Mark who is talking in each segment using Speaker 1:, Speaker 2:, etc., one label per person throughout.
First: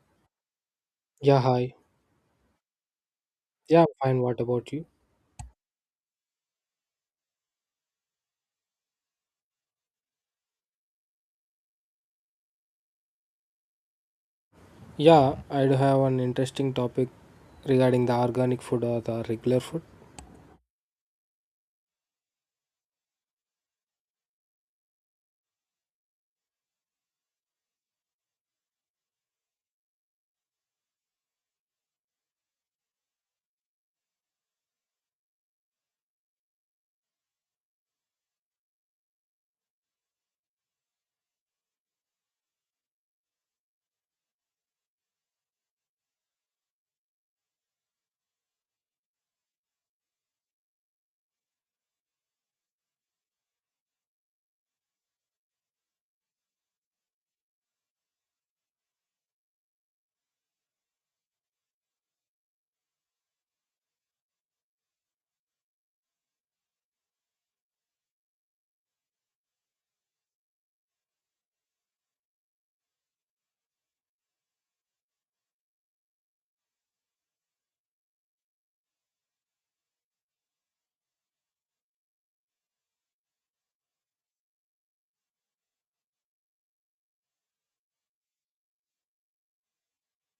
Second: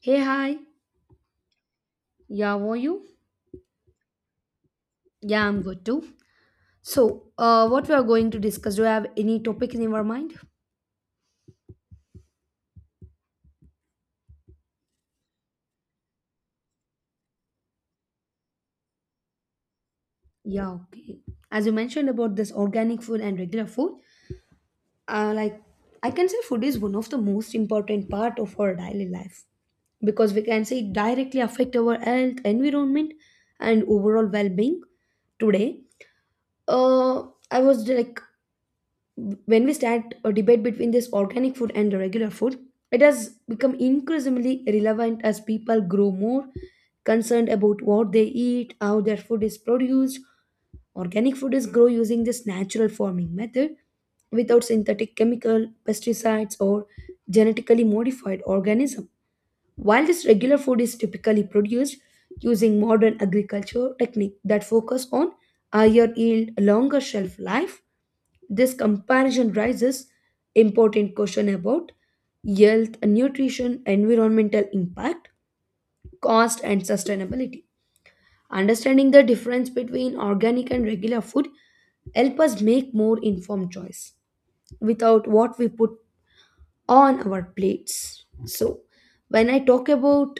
Speaker 1: Hey, hi.
Speaker 2: Yeah, hi.
Speaker 1: Yeah, how are you?
Speaker 2: Yeah, I'm fine. What about you?
Speaker 1: Yeah, I'm good too. So, what we are going to discuss? Do you have any topic in your mind?
Speaker 2: Yeah, I do have an interesting topic regarding the organic food or the regular food.
Speaker 1: Yeah, okay. As you mentioned about this organic food and regular food, like, I can say, food is one of the most important part of our daily life because we can say it directly affect our health, environment, and overall well-being. Today, uh, I was like when we start a debate between this organic food and the regular food, it has become increasingly relevant as people grow more concerned about what they eat, how their food is produced. Organic food is grown using this natural farming method without synthetic chemical, pesticides, or genetically modified organism. While this regular food is typically produced using modern agriculture technique that focus on higher yield, longer shelf life, this comparison raises important question about health, nutrition, environmental impact, cost and sustainability. Understanding the difference between organic and regular food help us make more informed choice. Without what we put on our plates. So, when I talk about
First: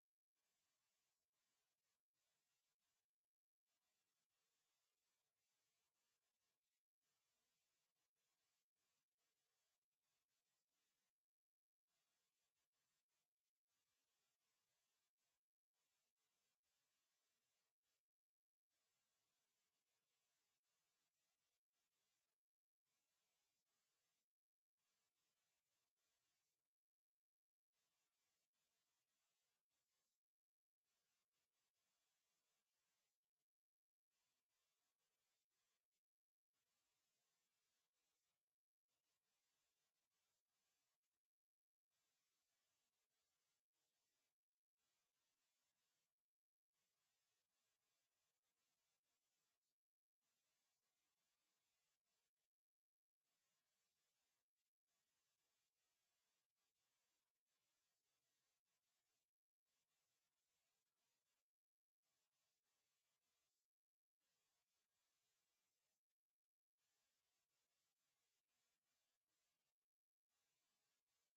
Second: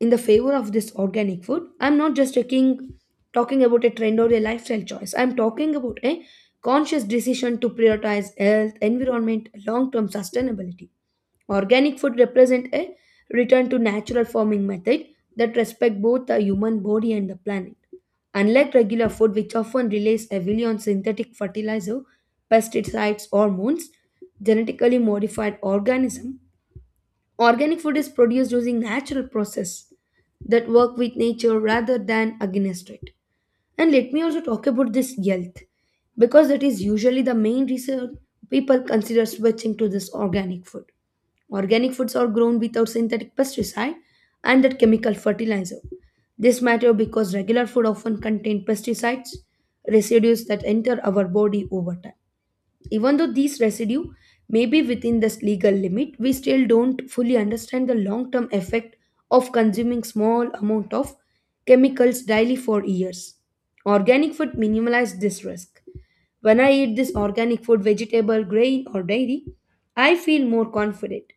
Speaker 1: in the favor of this organic food, I'm not just taking talking about a trend or a lifestyle choice. I'm talking about a conscious decision to prioritize health, environment, long-term sustainability. Organic food represent a return to natural farming method that respect both the human body and the planet. Unlike regular food, which often relies heavily on synthetic fertilizer, pesticides, hormones, genetically modified organism, organic food is produced using natural process that work with nature rather than against it. And let me also talk about this health, because that is usually the main reason people consider switching to this organic food. Organic foods are grown without synthetic pesticide and that chemical fertilizer. This matter because regular food often contain pesticides, residues that enter our body over time. Even though these residue may be within this legal limit, we still don't fully understand the long term effect of consuming small amount of chemicals daily for years. Organic food minimizes this risk. When I eat this organic food, vegetable, grain, or dairy, I feel more confident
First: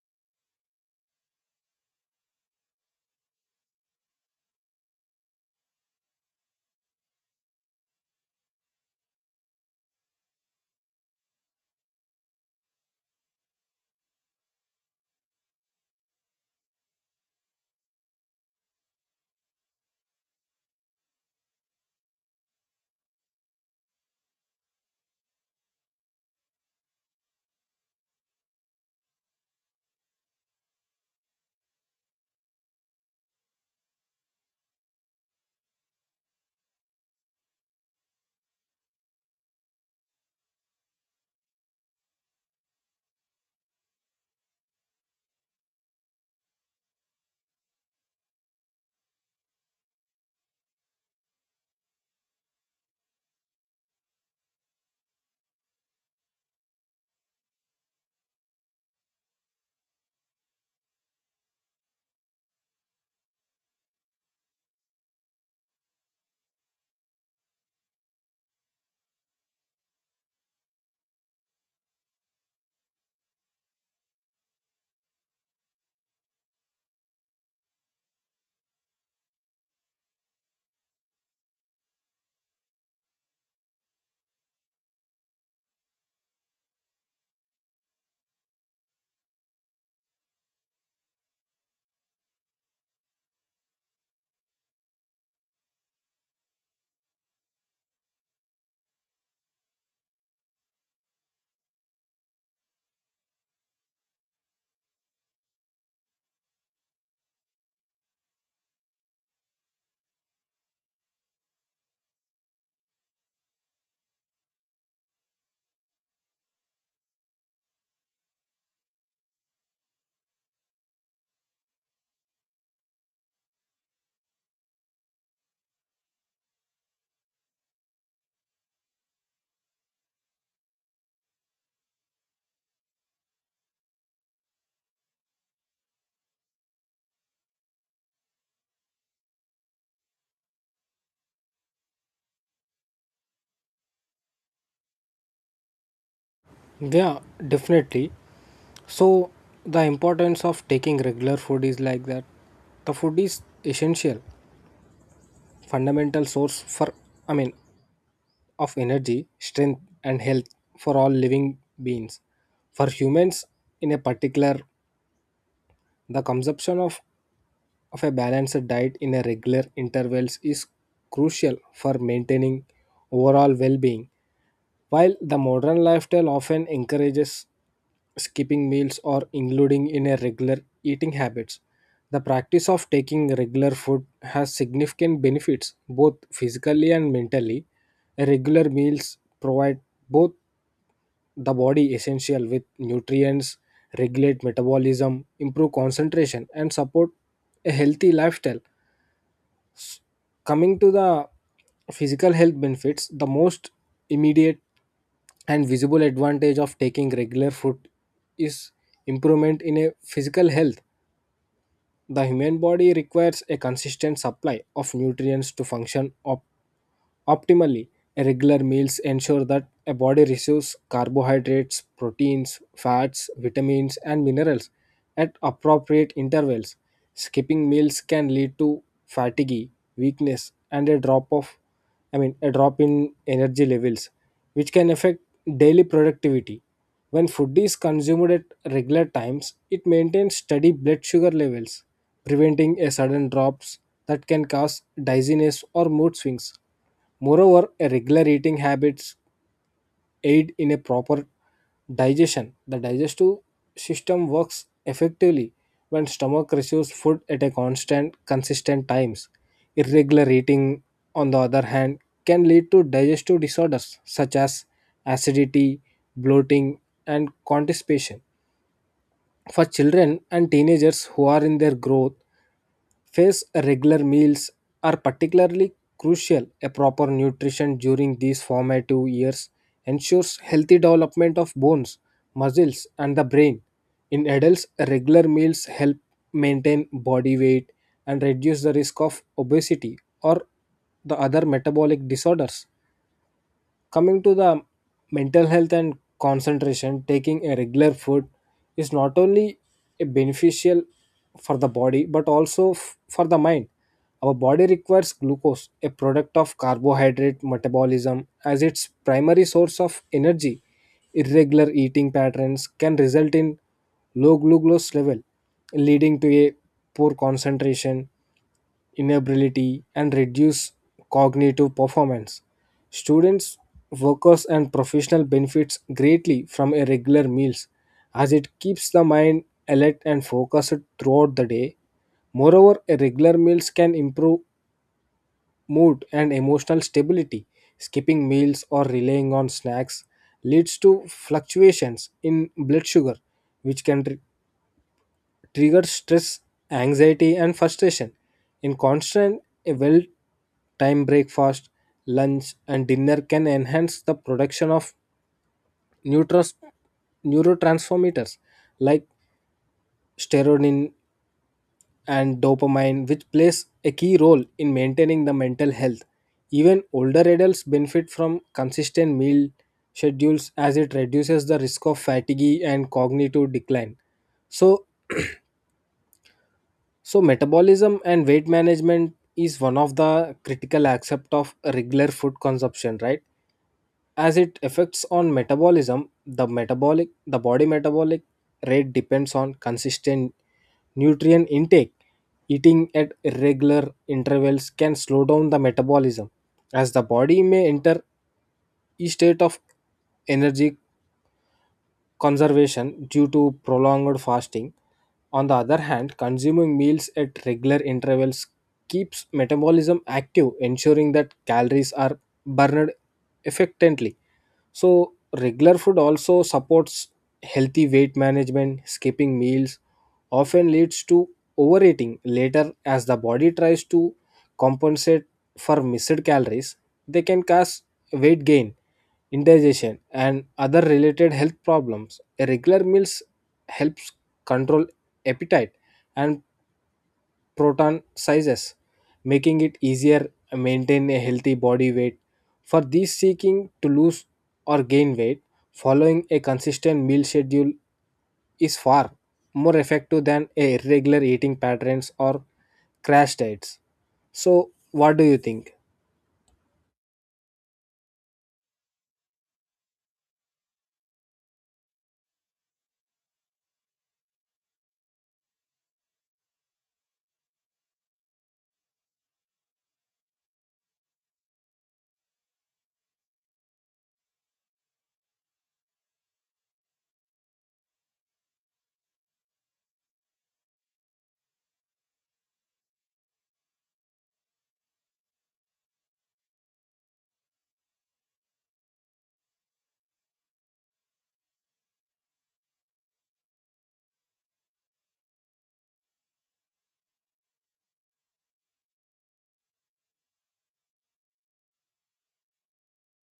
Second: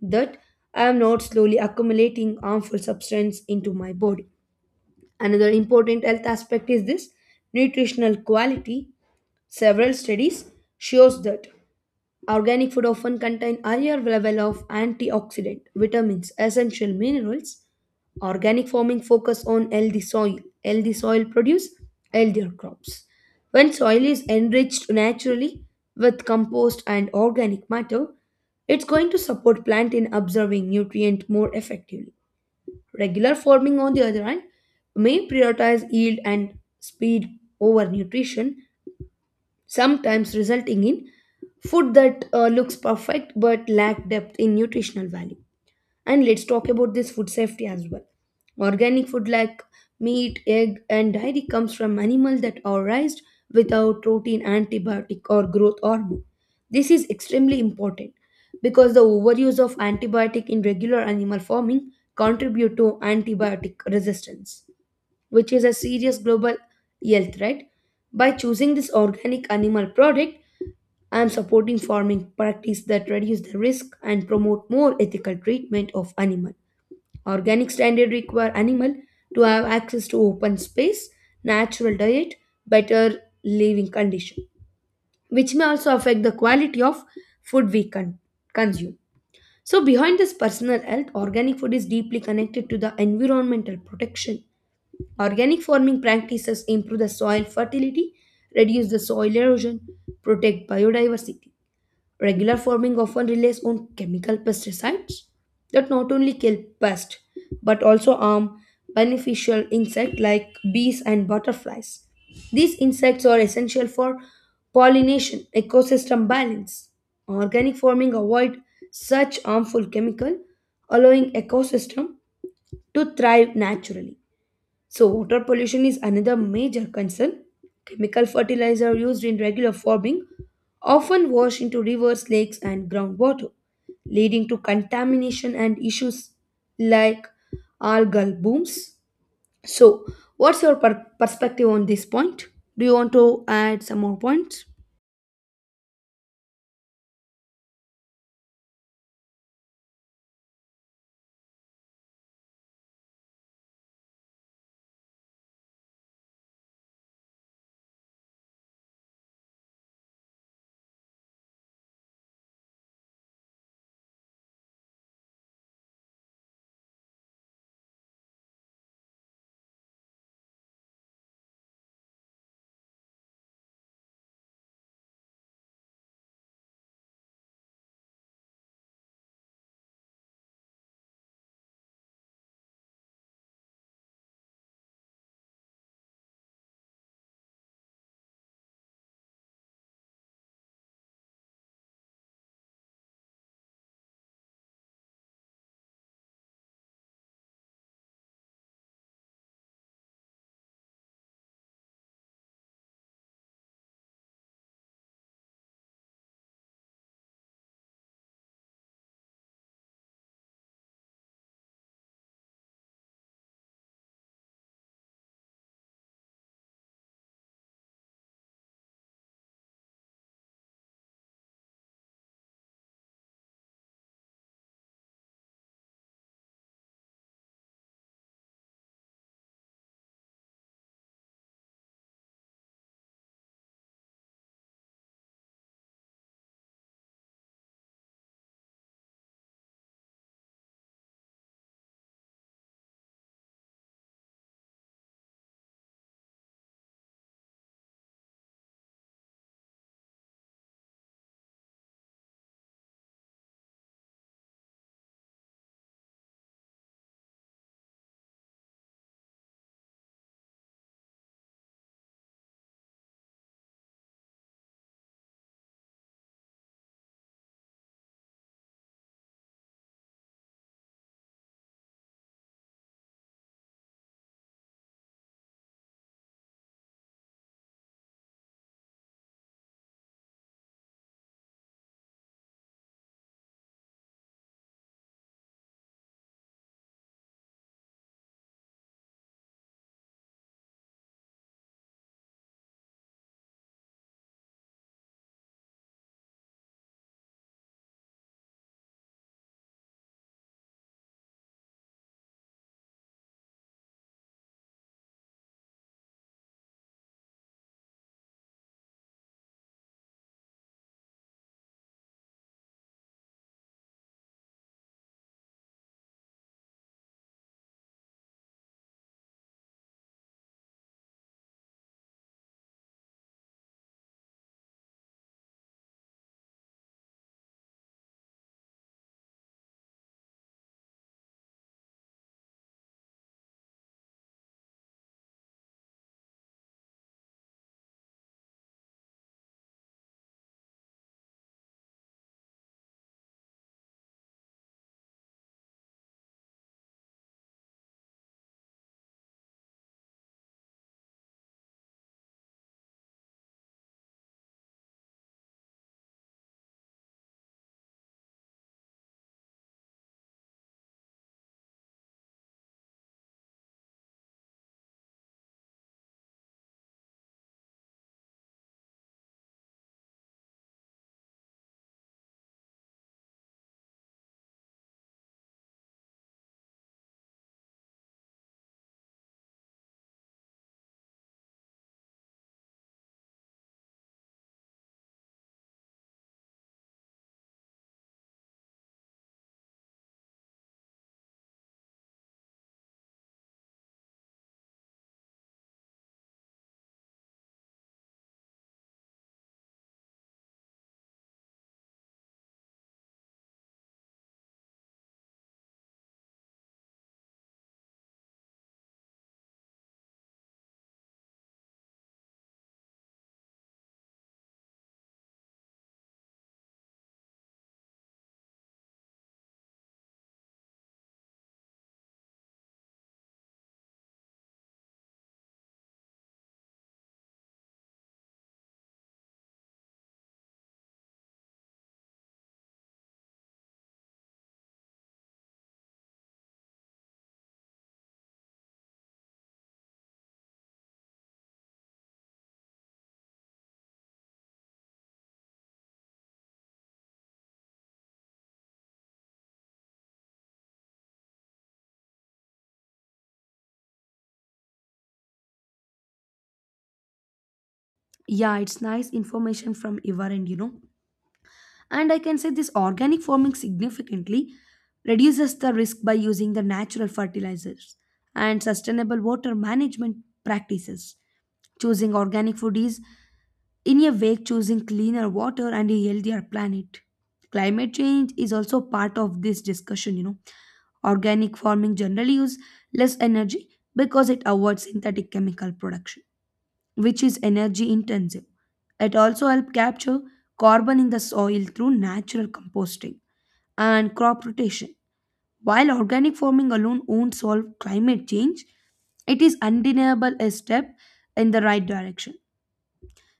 Speaker 1: that I am not slowly accumulating harmful substance into my body. Another important health aspect is this nutritional quality. Several studies shows that organic food often contain higher level of antioxidant, vitamins, essential minerals. Organic farming focus on healthy soil. Healthy soil produce healthier crops. When soil is enriched naturally with compost and organic matter, it's going to support plant in absorbing nutrient more effectively. Regular farming on the other hand may prioritize yield and speed over nutrition, sometimes resulting in food that looks perfect but lack depth in nutritional value. And let's talk about this food safety as well. Organic food like meat, egg, and dairy comes from animals that are raised without routine antibiotic or growth hormone. This is extremely important because the overuse of antibiotic in regular animal farming contribute to antibiotic resistance which is a serious global health threat. By choosing this organic animal product, I am supporting farming practice that reduce the risk and promote more ethical treatment of animal. Organic standard require animal to have access to open space, natural diet, better living condition, which may also affect the quality of food we consume. So behind this personal health, organic food is deeply connected to the environmental protection. Organic farming practices improve the soil fertility, reduce the soil erosion, protect biodiversity. Regular farming often relies on chemical pesticides that not only kill pests but also harm beneficial insects like bees and butterflies. These insects are essential for pollination, ecosystem balance. Organic farming avoid such harmful chemical, allowing ecosystem to thrive naturally. So, water pollution is another major concern. Chemical fertilizer used in regular farming often wash into rivers, lakes, and groundwater, leading to contamination and issues like algal booms. So, what's your perspective on this point? Do you want to add some more points?
Speaker 2: Yeah, definitely. So, the importance of taking regular food is like that. The food is essential, fundamental source for, I mean, of energy, strength, and health for all living beings. For humans, in a particular, the consumption of a balanced diet in a regular intervals is crucial for maintaining overall well-being. While the modern lifestyle often encourages skipping meals or including in a regular eating habits, the practice of taking regular food has significant benefits both physically and mentally. Regular meals provide both the body essential with nutrients, regulate metabolism, improve concentration and support a healthy lifestyle coming to the physical health benefits the most immediate and visible advantage of taking regular food is improvement in a physical health. The human body requires a consistent supply of nutrients to function optimally. Regular meals ensure that a body receives carbohydrates, proteins, fats, vitamins, and minerals at appropriate intervals. Skipping meals can lead to fatigue, weakness, and a drop of I mean a drop in energy levels, which can affect daily productivity. When food is consumed at regular times, it maintains steady blood sugar levels, preventing a sudden drops that can cause dizziness or mood swings. Moreover, a regular eating habits aid in a proper digestion. The digestive system works effectively when stomach receives food at a constant, consistent times. Irregular eating, on the other hand, can lead to digestive disorders such as acidity, bloating, and constipation. For children and teenagers who are in their growth phase, regular meals are particularly crucial. A proper nutrition during these formative years ensures healthy development of bones, muscles, and the brain. In adults, regular meals help maintain body weight and reduce the risk of obesity or the other metabolic disorders. Coming to the mental health and concentration, taking a regular food is not only a beneficial for the body but also for the mind. Our body requires glucose, a product of carbohydrate metabolism, as its primary source of energy. Irregular eating patterns can result in low glucose level, leading to a poor concentration inability and reduce cognitive performance. Students, workers, and professional benefits greatly from a regular meals as it keeps the mind alert and focused throughout the day. Moreover, a regular meals can improve mood and emotional stability. Skipping meals or relying on snacks leads to fluctuations in blood sugar, which can trigger stress, anxiety, and frustration. In constant a well timed breakfast, lunch, and dinner can enhance the production of neutrons- neurotransmitters like serotonin and dopamine, which plays a key role in maintaining the mental health. Even older adults benefit from consistent meal schedules as it reduces the risk of fatigue and cognitive decline. So, So, metabolism and weight management is one of the critical aspect of regular food consumption, right? As it affects on metabolism, the body metabolic rate depends on consistent nutrient intake. Eating at irregular intervals can slow down the metabolism as the body may enter a state of energy conservation due to prolonged fasting. On the other hand, consuming meals at regular intervals keeps metabolism active, ensuring that calories are burned effectively. So, regular food also supports healthy weight management. Skipping meals often leads to overeating later as the body tries to compensate for missed calories, they can cause weight gain indigestion, and other related health problems. A regular meals helps control appetite and proton sizes, making it easier to maintain a healthy body weight. For these seeking to lose or gain weight, following a consistent meal schedule is far more effective than a irregular eating patterns or crash diets. So, what do you think?
Speaker 1: Yeah, it's nice information from Ivar and you know. And I can say this organic farming significantly reduces the risk by using the natural fertilizers and sustainable water management practices. Choosing organic food is, in a way, choosing cleaner water and a healthier planet. Climate change is also part of this discussion, you know. Organic farming generally uses less energy because it avoids synthetic chemical production which is energy intensive. It also helps capture carbon in the soil through natural composting and crop rotation. While organic farming alone won't solve climate change, it is undeniable a step in the right direction.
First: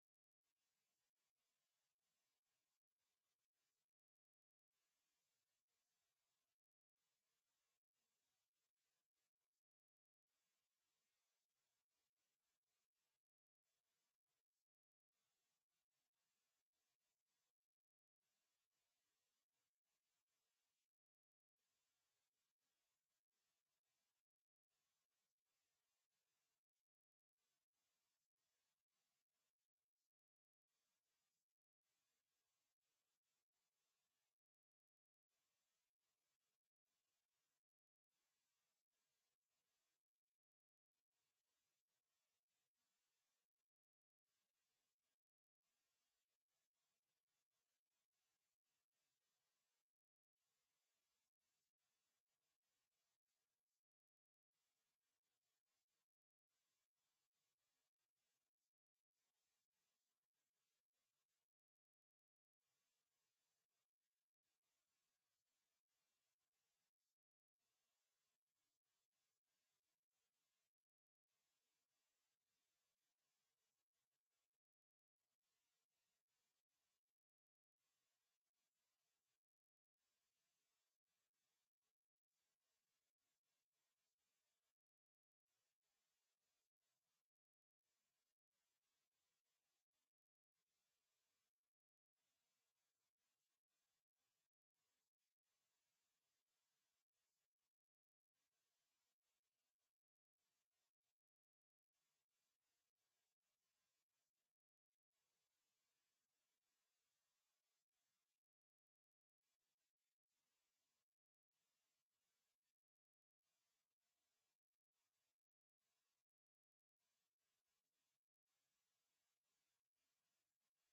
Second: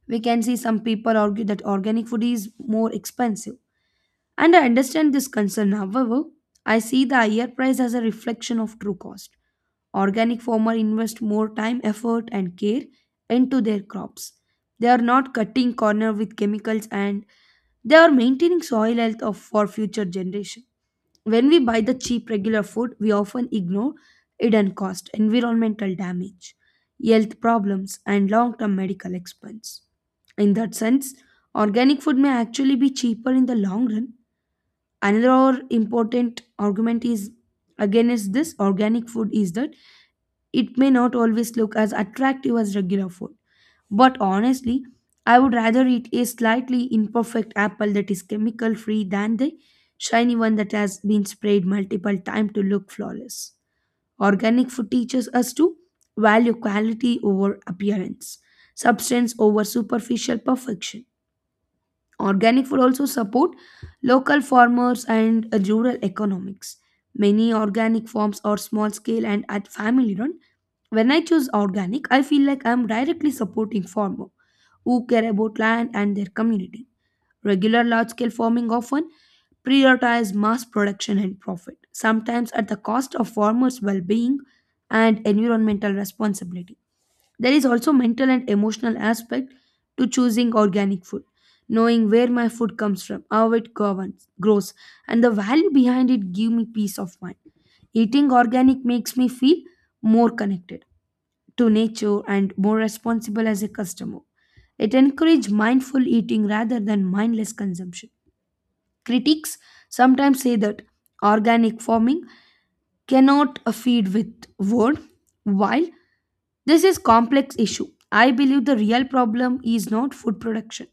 Speaker 1: We can see some people argue that organic food is more expensive. And I understand this concern. However, I see the higher price as a reflection of true cost. Organic farmers invest more time, effort, and care into their crops. They are not cutting corner with chemicals and they are maintaining soil health of, for future generation. When we buy the cheap regular food, we often ignore hidden cost, environmental damage, health problems, and long term medical expense. In that sense, organic food may actually be cheaper in the long run. Another important argument is against this organic food is that it may not always look as attractive as regular food. But honestly, I would rather eat a slightly imperfect apple that is chemical free than the shiny one that has been sprayed multiple times to look flawless. Organic food teaches us to value quality over appearance, substance over superficial perfection. Organic food also support local farmers and rural economics. Many organic farms are small scale and at family run. When I choose organic, I feel like I'm directly supporting farmer who care about land and their community. Regular large scale farming often prioritize mass production and profit, sometimes at the cost of farmers' well being and environmental responsibility. There is also mental and emotional aspect to choosing organic food, knowing where my food comes from, how it governs, grows, and the value behind it give me peace of mind. Eating organic makes me feel more connected to nature and more responsible as a customer. It encourages mindful eating rather than mindless consumption. Critics sometimes say that organic farming cannot feed with word. While this is complex issue, I believe the real problem is not food production,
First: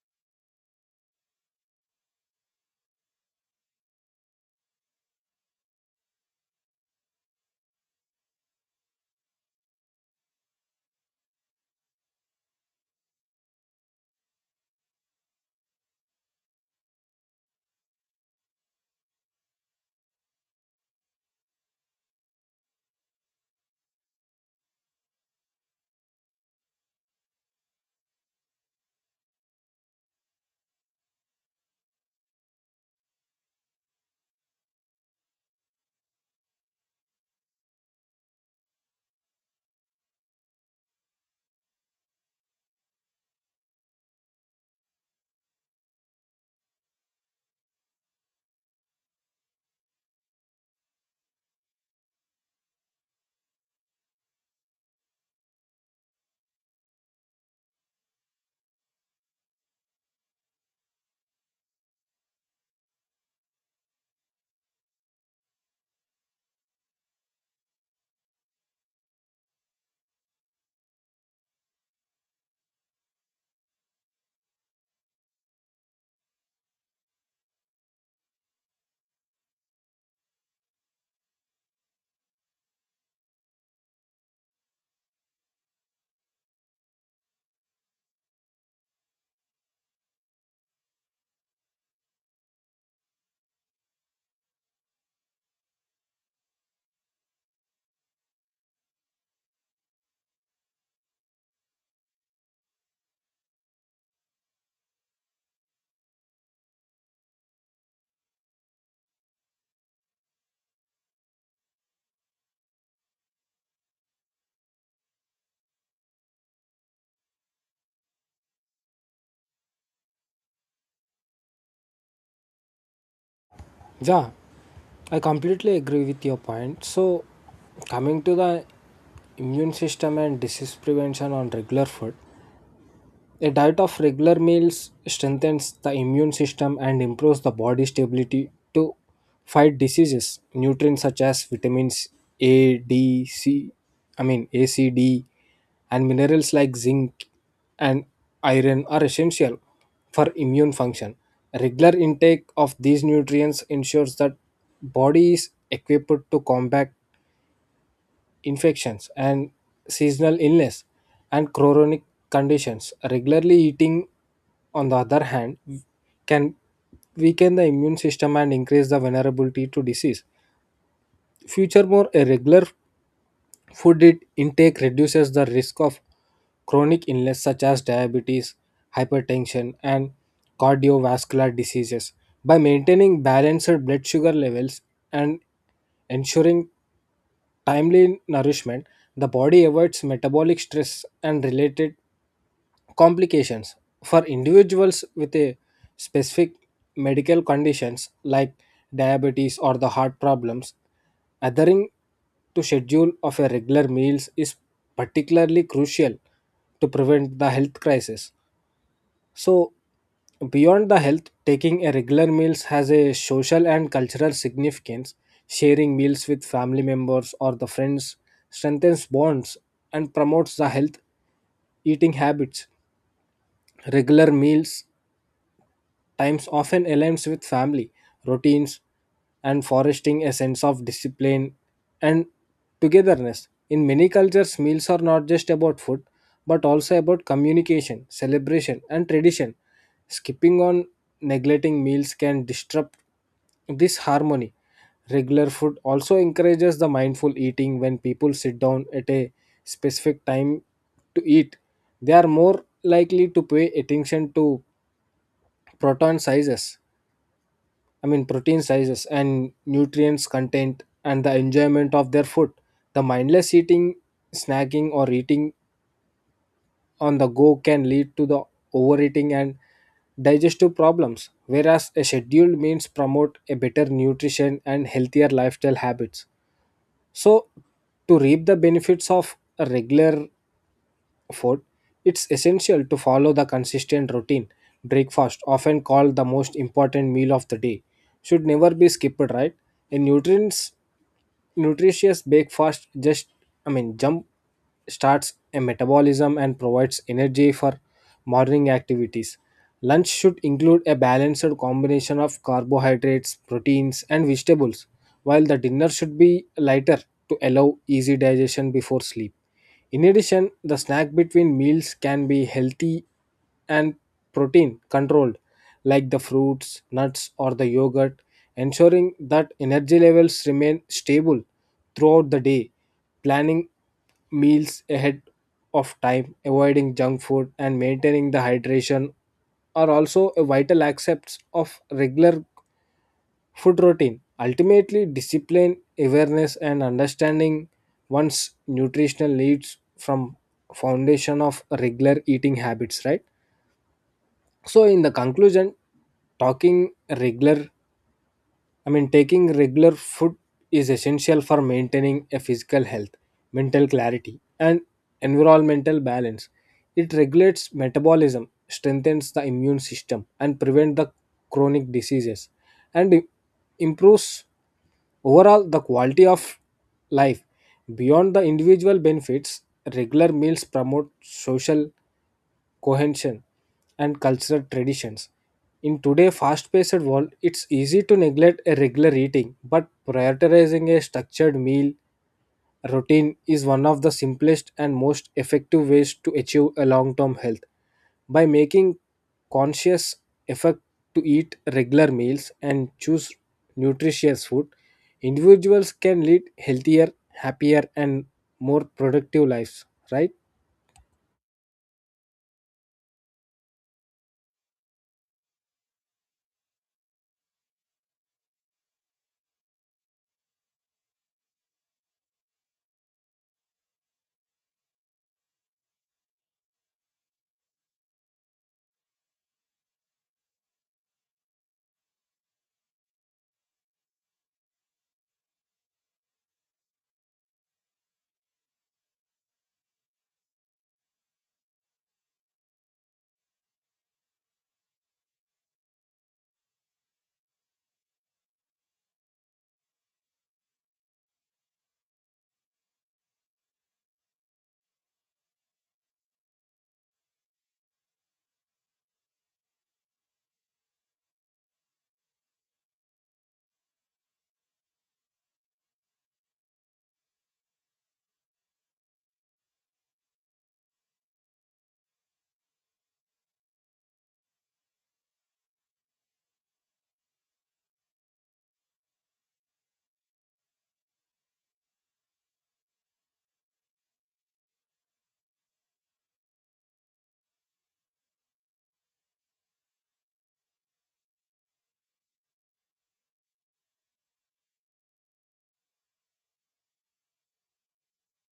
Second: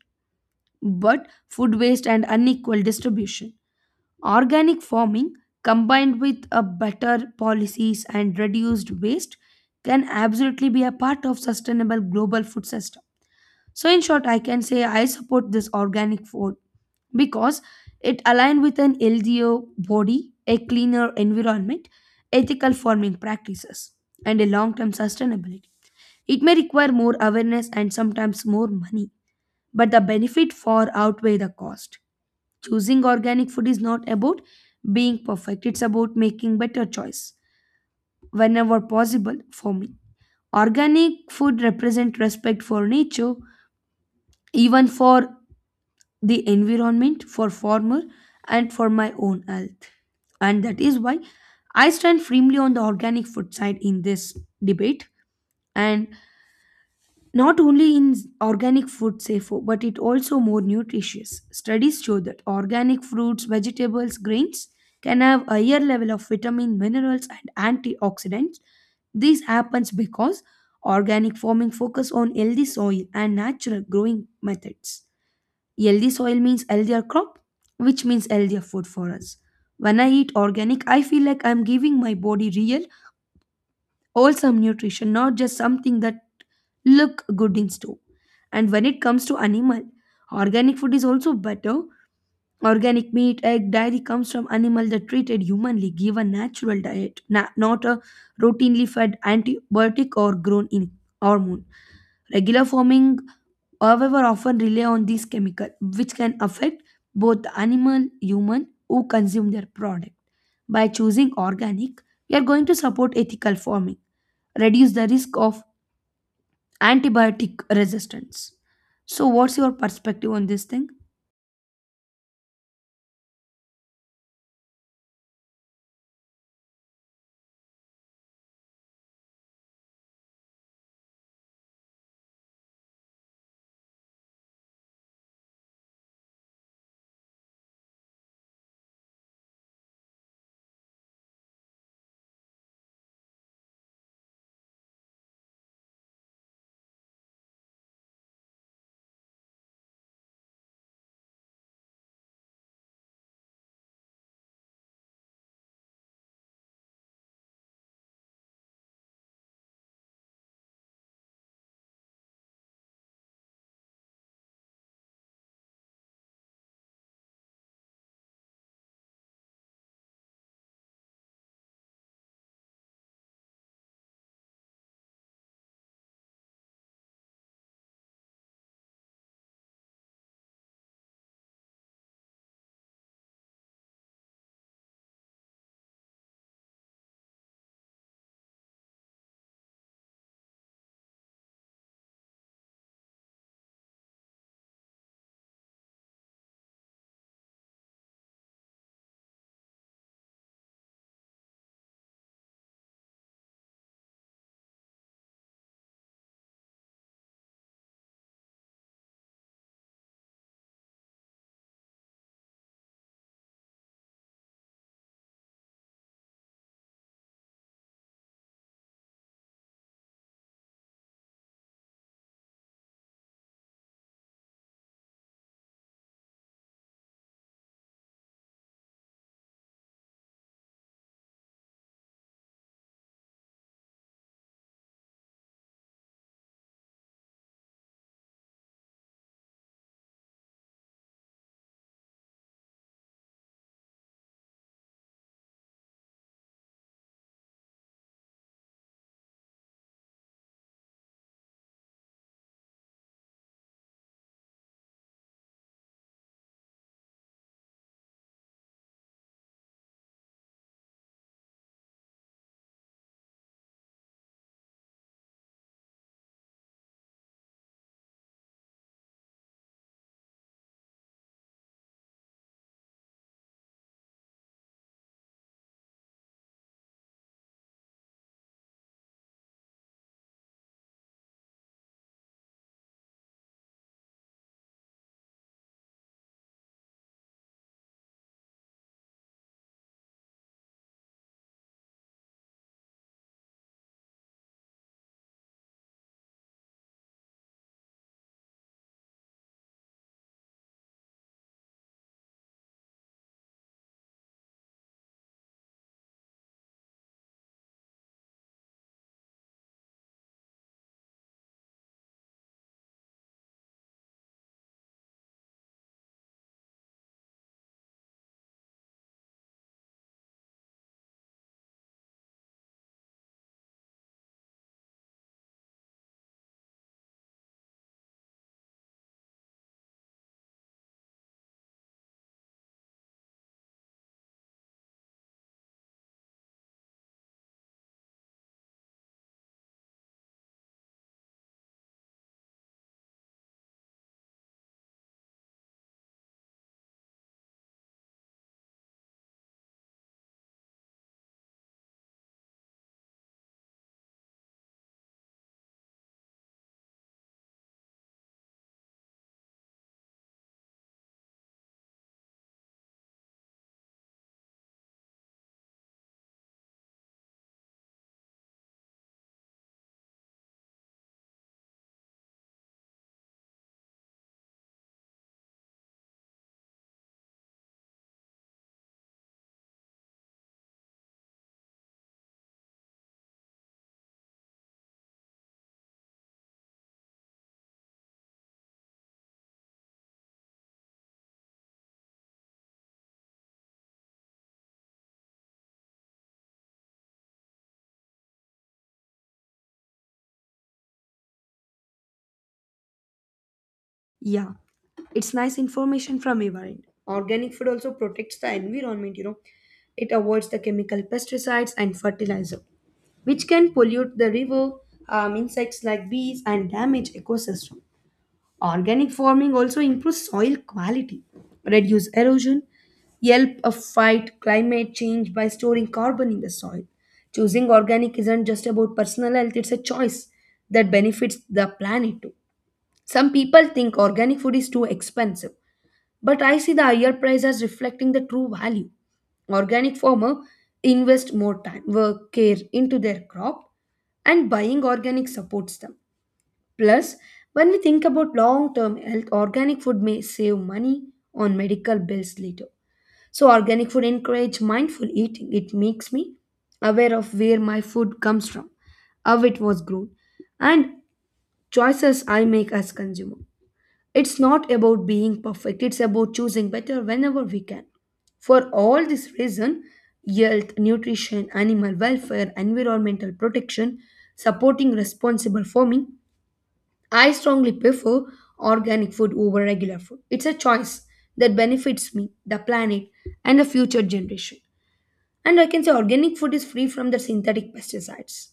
Speaker 1: but food waste and unequal distribution. Organic farming combined with a better policies and reduced waste can absolutely be a part of sustainable global food system. So, in short, I can say I support this organic food because it aligns with an healthier body, a cleaner environment, ethical farming practices, and a long term sustainability. It may require more awareness and sometimes more money, but the benefit far outweigh the cost. Choosing organic food is not about being perfect, it's about making better choice whenever possible for me. Organic food represent respect for nature, even for the environment for farmer and for my own health, and that is why I stand firmly on the organic food side in this debate. And not only in organic food safer but it also more nutritious, studies show that organic fruits, vegetables, grains can have higher level of vitamin, minerals, and antioxidants. This happens because organic farming focus on healthy soil and natural growing methods. Healthy soil means healthier crop, which means healthier food for us. When I eat organic, I feel like I'm giving my body real, wholesome nutrition, not just something that look good in store. And when it comes to animal, organic food is also better. Organic meat, egg, dairy comes from animal that treated humanly, give a natural diet, not a routinely fed antibiotic or grown in hormone. Regular farming however often rely on these chemicals which can affect both the animal human who consume their product. By choosing organic, we are going to support ethical farming, reduce the risk of antibiotic resistance. So what's your perspective on this thing?
Speaker 2: Ja, I completely agree with your point. So, coming to the immune system and disease prevention on regular food, a diet of regular meals strengthens the immune system and improves the body's stability to fight diseases. Nutrients such as vitamins A, D, C, I mean A, C, D, and minerals like zinc and iron are essential for immune function. Regular intake of these nutrients ensures that body is equipped to combat infections and seasonal illness and chronic conditions. Regularly eating, on the other hand, can weaken the immune system and increase the vulnerability to disease. Furthermore, a regular food intake reduces the risk of chronic illness such as diabetes, hypertension, and cardiovascular diseases. By maintaining balanced blood sugar levels and ensuring timely nourishment, the body avoids metabolic stress and related complications. For individuals with a specific medical conditions like diabetes or the heart problems, adhering to schedule of a regular meals is particularly crucial to prevent the health crisis. So, beyond the health, taking a regular meals has a social and cultural significance. Sharing meals with family members or the friends strengthens bonds and promotes the health eating habits. Regular meals times often aligns with family routines and fostering a sense of discipline and togetherness. In many cultures, meals are not just about food but also about communication, celebration, and tradition. Skipping on neglecting meals can disrupt this harmony. Regular food also encourages the mindful eating when people sit down at a specific time to eat. They are more likely to pay attention to proton sizes I mean, protein sizes and nutrients content and the enjoyment of their food. The mindless eating, snacking, or eating on the go can lead to the overeating and digestive problems, whereas a scheduled meals promote a better nutrition and healthier lifestyle habits. So, to reap the benefits of a regular Fourth, it's essential to follow the consistent routine. Breakfast, often called the most important meal of the day, should never be skipped, right? In nutrients Nutritious breakfast just I mean jump starts a metabolism and provides energy for morning activities. Lunch should include a balanced combination of carbohydrates, proteins and vegetables, while the dinner should be lighter to allow easy digestion before sleep. In addition, the snack between meals can be healthy and protein controlled, like the fruits, nuts or the yogurt, ensuring that energy levels remain stable throughout the day. Planning meals ahead of time, avoiding junk food and maintaining the hydration are also a vital aspects of regular food routine. Ultimately, discipline, awareness and understanding one's nutritional needs from foundation of regular eating habits, right? So in the conclusion, talking regular I mean taking regular food is essential for maintaining a physical health, mental clarity and environmental balance. It regulates metabolism, strengthens the immune system and prevent the chronic diseases and improves overall the quality of life. Beyond the individual benefits, regular meals promote social cohesion, and cultural traditions. In today's fast-paced world, it's easy to neglect a regular eating, but prioritizing a structured meal routine is one of the simplest and most effective ways to achieve a long-term health. By making conscious effort to eat regular meals and choose nutritious food, individuals can lead healthier, happier, and more productive lives, right?
Speaker 1: Yeah, it's nice information from your end. Organic food also protects the environment, you know. It avoids the chemical pesticides and fertilizer which can pollute the river, harm insects like bees and damage ecosystem. Organic farming also improves soil quality, reduce erosion, help a fight climate change by storing carbon in the soil. Choosing organic isn't just about personal health, it's a choice that benefits the planet too. Some people think organic food is too expensive, but I see the higher price as reflecting the true value. Organic farmer invest more time, work, care into their crop, and buying organic supports them. Plus, when we think about long term health, organic food may save money on medical bills later. So, organic food encourage mindful eating. It makes me aware of where my food comes from, how it was grown, and choices I make as consumer. It's not about being perfect. It's about choosing better whenever we can. For all this reason, health, nutrition, animal welfare, environmental protection, supporting responsible farming, I strongly prefer organic food over regular food. It's a choice that benefits me, the planet, and the future generation. And I can say organic food is free from the synthetic pesticides.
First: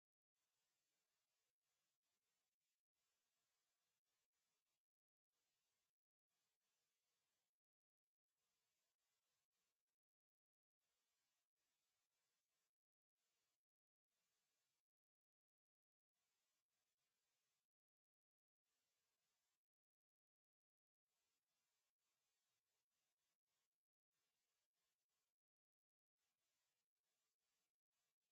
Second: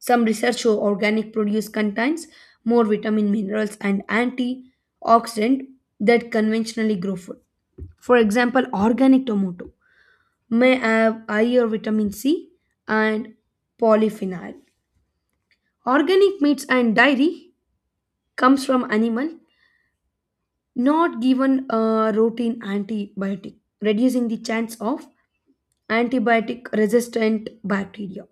Speaker 1: Some research show organic produce contains more vitamin minerals and antioxidant that conventionally grow food. For example, organic tomato may have higher vitamin C and polyphenol. Organic meats and dairy comes from animal not given a routine antibiotic, reducing the chance of antibiotic resistant bacteria.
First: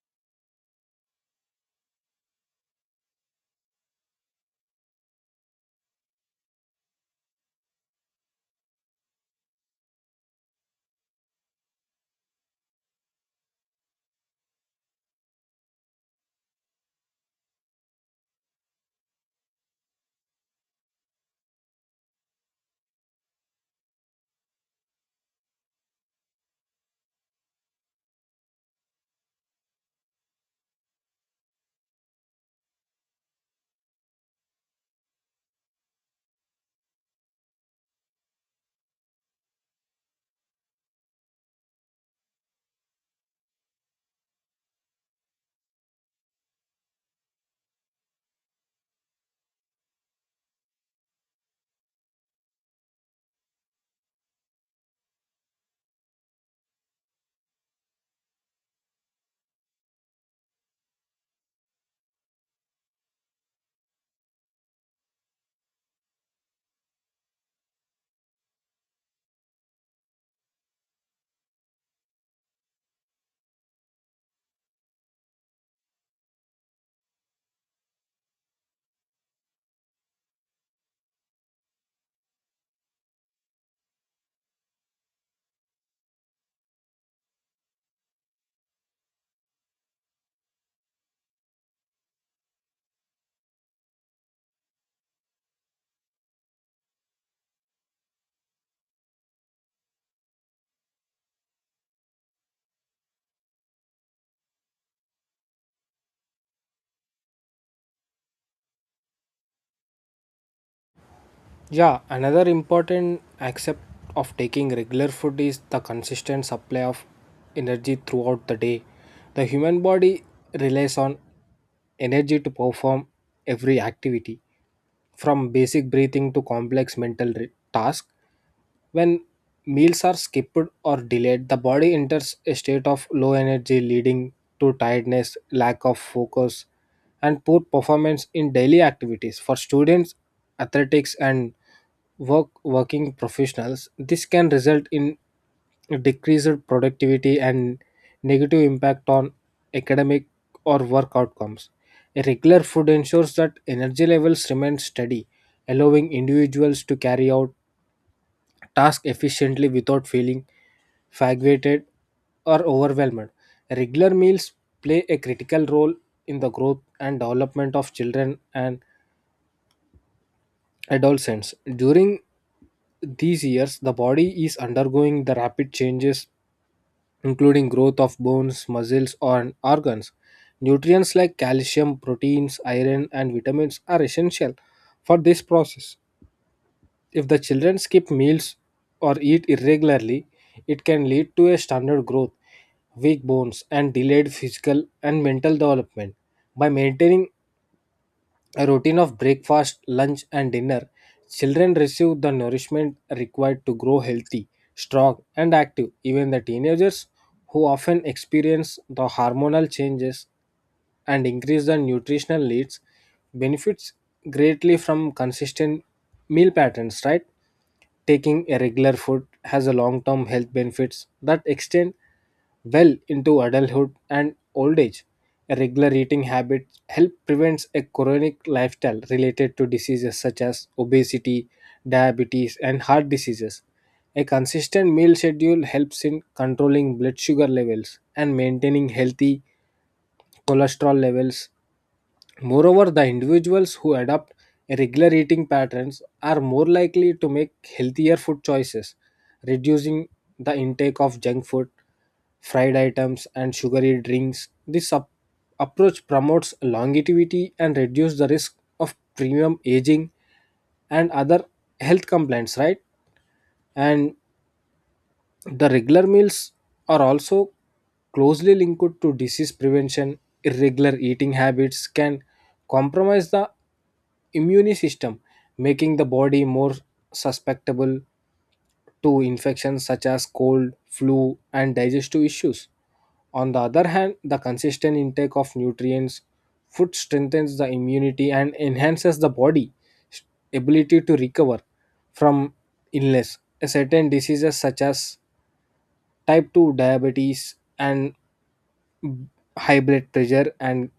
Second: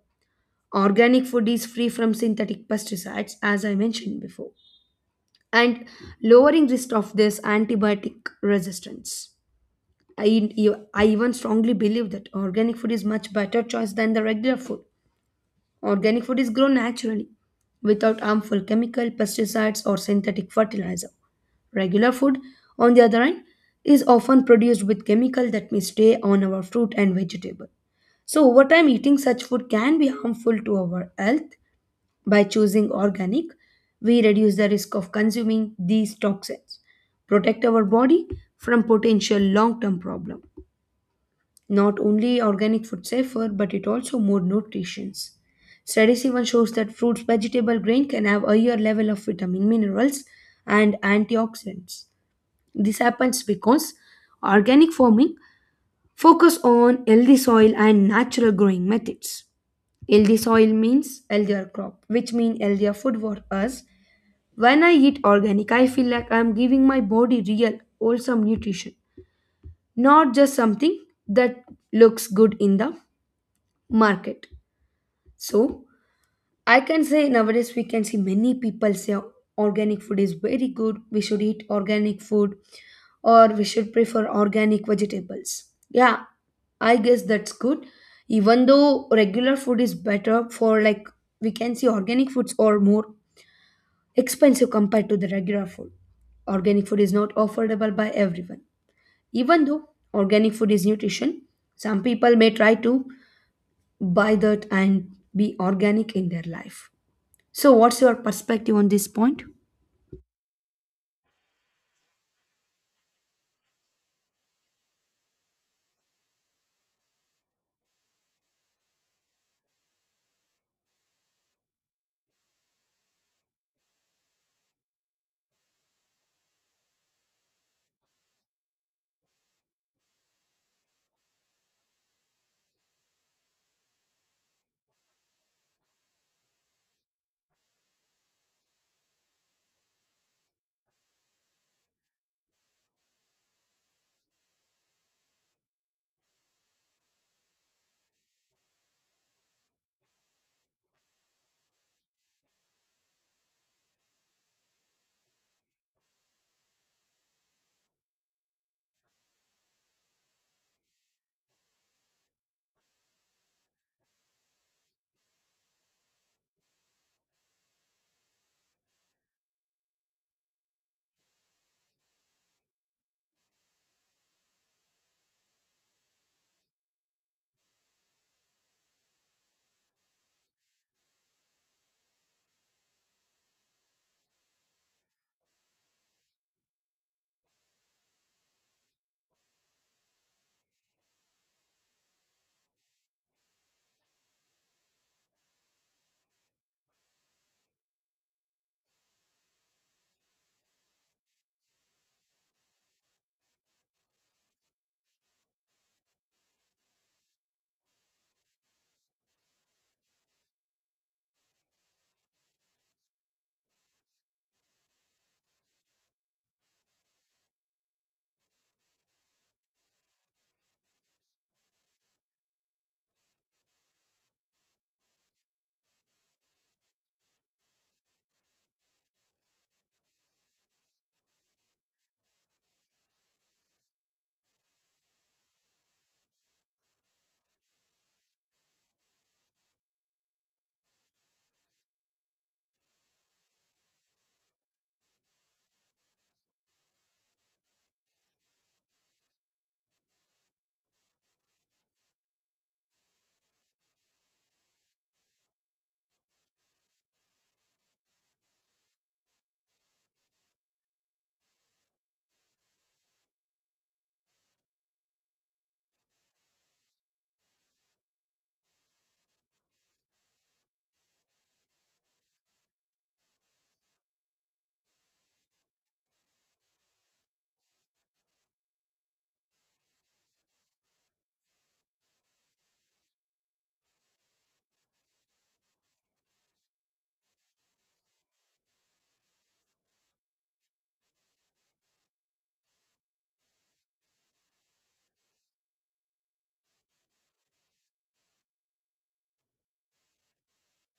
Speaker 1: Organic food is free from synthetic pesticides, as I mentioned before, and lowering risk of this antibiotic resistance. I, I even strongly believe that organic food is much better choice than the regular food. Organic food is grown naturally without harmful chemical pesticides or synthetic fertilizer. Regular food, on the other hand, is often produced with chemical that may stay on our fruit and vegetable. So over time eating such food can be harmful to our health. By choosing organic, we reduce the risk of consuming these toxins, protect our body from potential long-term problems. Not only organic food safer, but it also more nutritions. Studies even shows that fruits, vegetable, grain can have higher level of vitamin, minerals, and antioxidants. This happens because organic farming focus on healthy soil and natural growing methods. Healthy soil means healthier crop, which means healthier food for us. When I eat organic, I feel like I'm giving my body real, wholesome nutrition, not just something that looks good in the market. So I can say nowadays we can see many people say organic food is very good. We should eat organic food or we should prefer organic vegetables. Yeah, I guess that's good. Even though regular food is better for like, we can see organic foods are more expensive compared to the regular food. Organic food is not affordable by everyone. Even though organic food is nutrition, some people may try to buy that and be organic in their life. So, what's your perspective on this point?
Speaker 2: Yeah, another important aspect of taking regular food is the consistent supply of energy throughout the day. The human body relies on energy to perform every activity, from basic breathing to complex mental tasks. When meals are skipped or delayed, the body enters a state of low energy, leading to tiredness, lack of focus, and poor performance in daily activities. For students, athletics, and working professionals, this can result in decreased productivity and negative impact on academic or work outcomes. A regular food ensures that energy levels remain steady, allowing individuals to carry out task efficiently without feeling fatigued or overwhelmed. Regular meals play a critical role in the growth and development of children and adolescents. During these years, the body is undergoing the rapid changes, including growth of bones, muscles, and organs. Nutrients like calcium, proteins, iron, and vitamins are essential for this process. If the children skip meals or eat irregularly, it can lead to a standard growth, weak bones, and delayed physical and mental development. By maintaining a routine of breakfast, lunch, and dinner, children receive the nourishment required to grow healthy, strong, and active. Even the teenagers, who often experience the hormonal changes and increase the nutritional needs, benefits greatly from consistent meal patterns, right? Taking a regular food has a long-term health benefits that extend well into adulthood and old age. A regular eating habit help prevents a chronic lifestyle related to diseases such as obesity, diabetes, and heart diseases. A consistent meal schedule helps in controlling blood sugar levels and maintaining healthy cholesterol levels. Moreover, the individuals who adopt regular eating patterns are more likely to make healthier food choices, reducing the intake of junk food, fried items, and sugary drinks. This approach promotes longevity and reduces the risk of premium aging and other health complaints, right? And the regular meals are also closely linked to disease prevention. Irregular eating habits can compromise the immune system, making the body more susceptible to infections such as cold, flu, and digestive issues. On the other hand, the consistent intake of nutrients, food strengthens the immunity and enhances the body's ability to recover from illness. Certain diseases such as type 2 diabetes and high blood pressure and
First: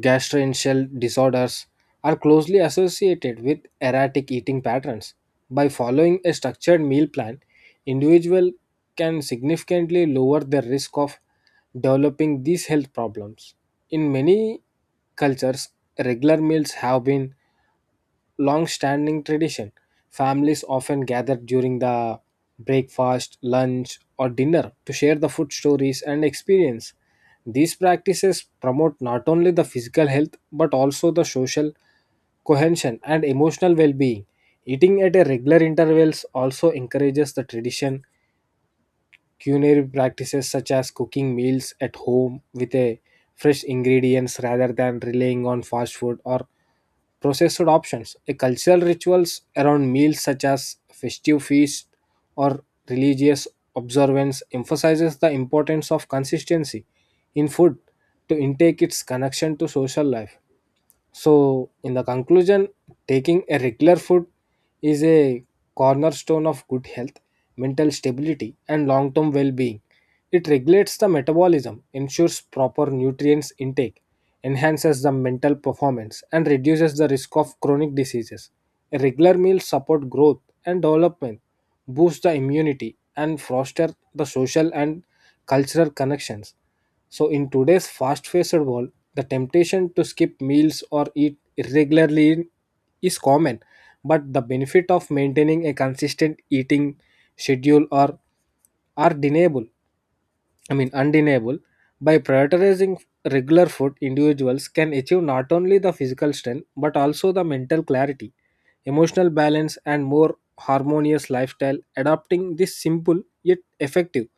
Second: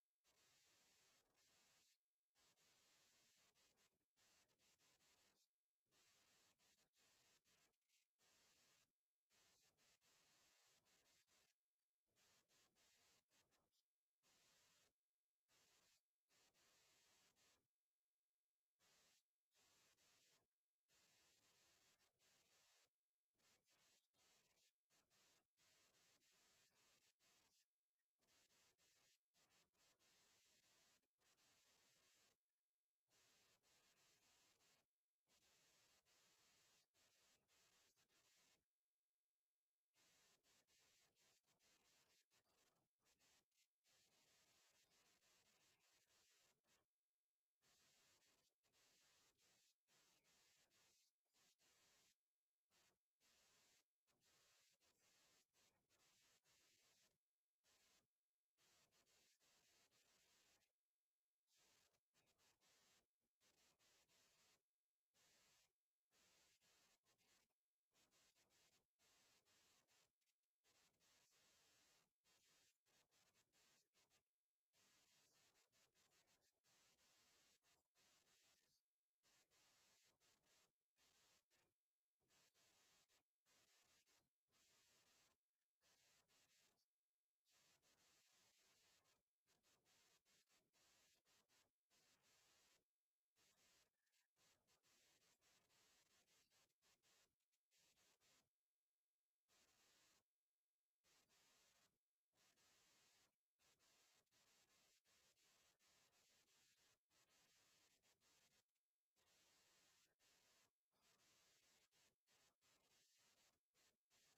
Speaker 2: gastrointestinal disorders are closely associated with erratic eating patterns. By following a structured meal plan, individuals can significantly lower their risk of developing these health problems. In many cultures, regular meals have been long standing tradition. Families often gather during the breakfast, lunch, or dinner to share the food stories and experience. These practices promote not only the physical health but also the social cohesion and emotional well being. Eating at a regular intervals also encourages the tradition. Culinary practices such as cooking meals at home with a fresh ingredients rather than relying on fast food or processed options. A cultural rituals around meals such as festive feast or religious observance emphasizes the importance of consistency in food to intake its connection to social life. So, in the conclusion, taking a regular food is a cornerstone of good health, mental stability, and long term well being. It regulates the metabolism, ensures proper nutrients intake, enhances the mental performance, and reduces the risk of chronic diseases. A regular meal support growth and development, boost the immunity, and foster the social and cultural connections. So, in today's fast-paced world, the temptation to skip meals or eat irregularly is common, but the benefit of maintaining a consistent eating schedule are deniable. Undeniable. By prioritizing regular food, individuals can achieve not only the physical strength but also the mental clarity, emotional balance, and more harmonious lifestyle. Adopting this simple yet effective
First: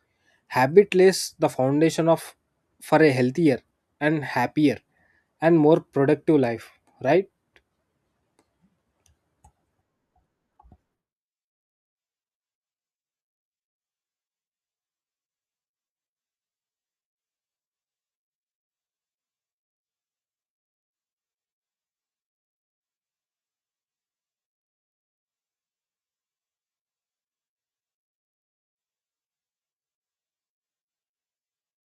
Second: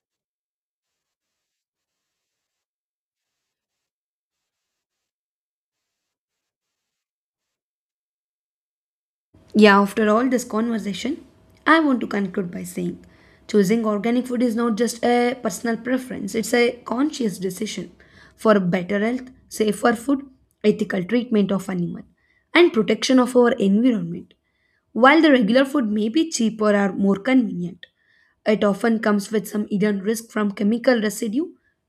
Speaker 2: habit lays the foundation of for a healthier and happier and more productive life, right?
Speaker 1: Yeah, after all this conversation, I want to conclude by saying choosing organic food is not just a personal preference, it's a conscious decision for better health, safer food, ethical treatment of animal, and protection of our environment. While the regular food may be cheaper or more convenient, it often comes with some hidden risk from chemical residue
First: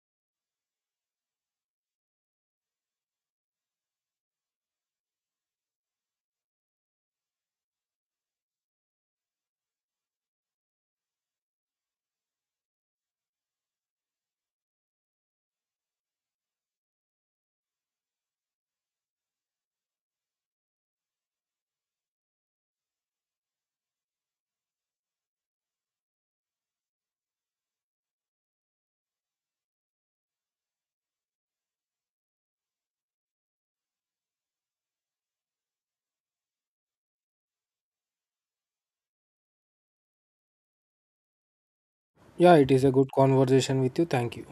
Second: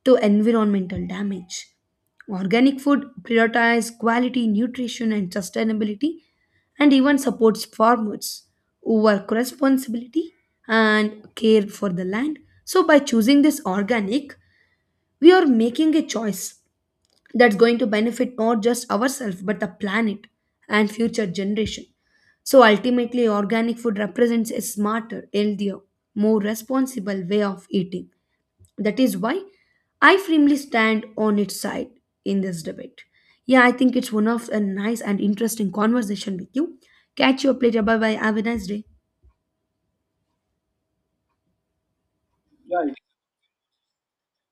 Speaker 1: to environmental damage. Organic food prioritizes quality, nutrition, and sustainability and even supports farmers who work responsibility and care for the land. So, by choosing this organic, we are making a choice that's going to benefit not just ourselves but the planet and future generation. So ultimately organic food represents a smarter, healthier, more responsible way of eating. That is why I firmly stand on its side in this debate. Yeah, I think it's one of a nice and interesting conversation with you. Catch you up later. Bye bye, have a nice day.
Speaker 2: Yeah, it is a
Speaker 1: Yeah,
Speaker 2: good conversation with you. Thank you.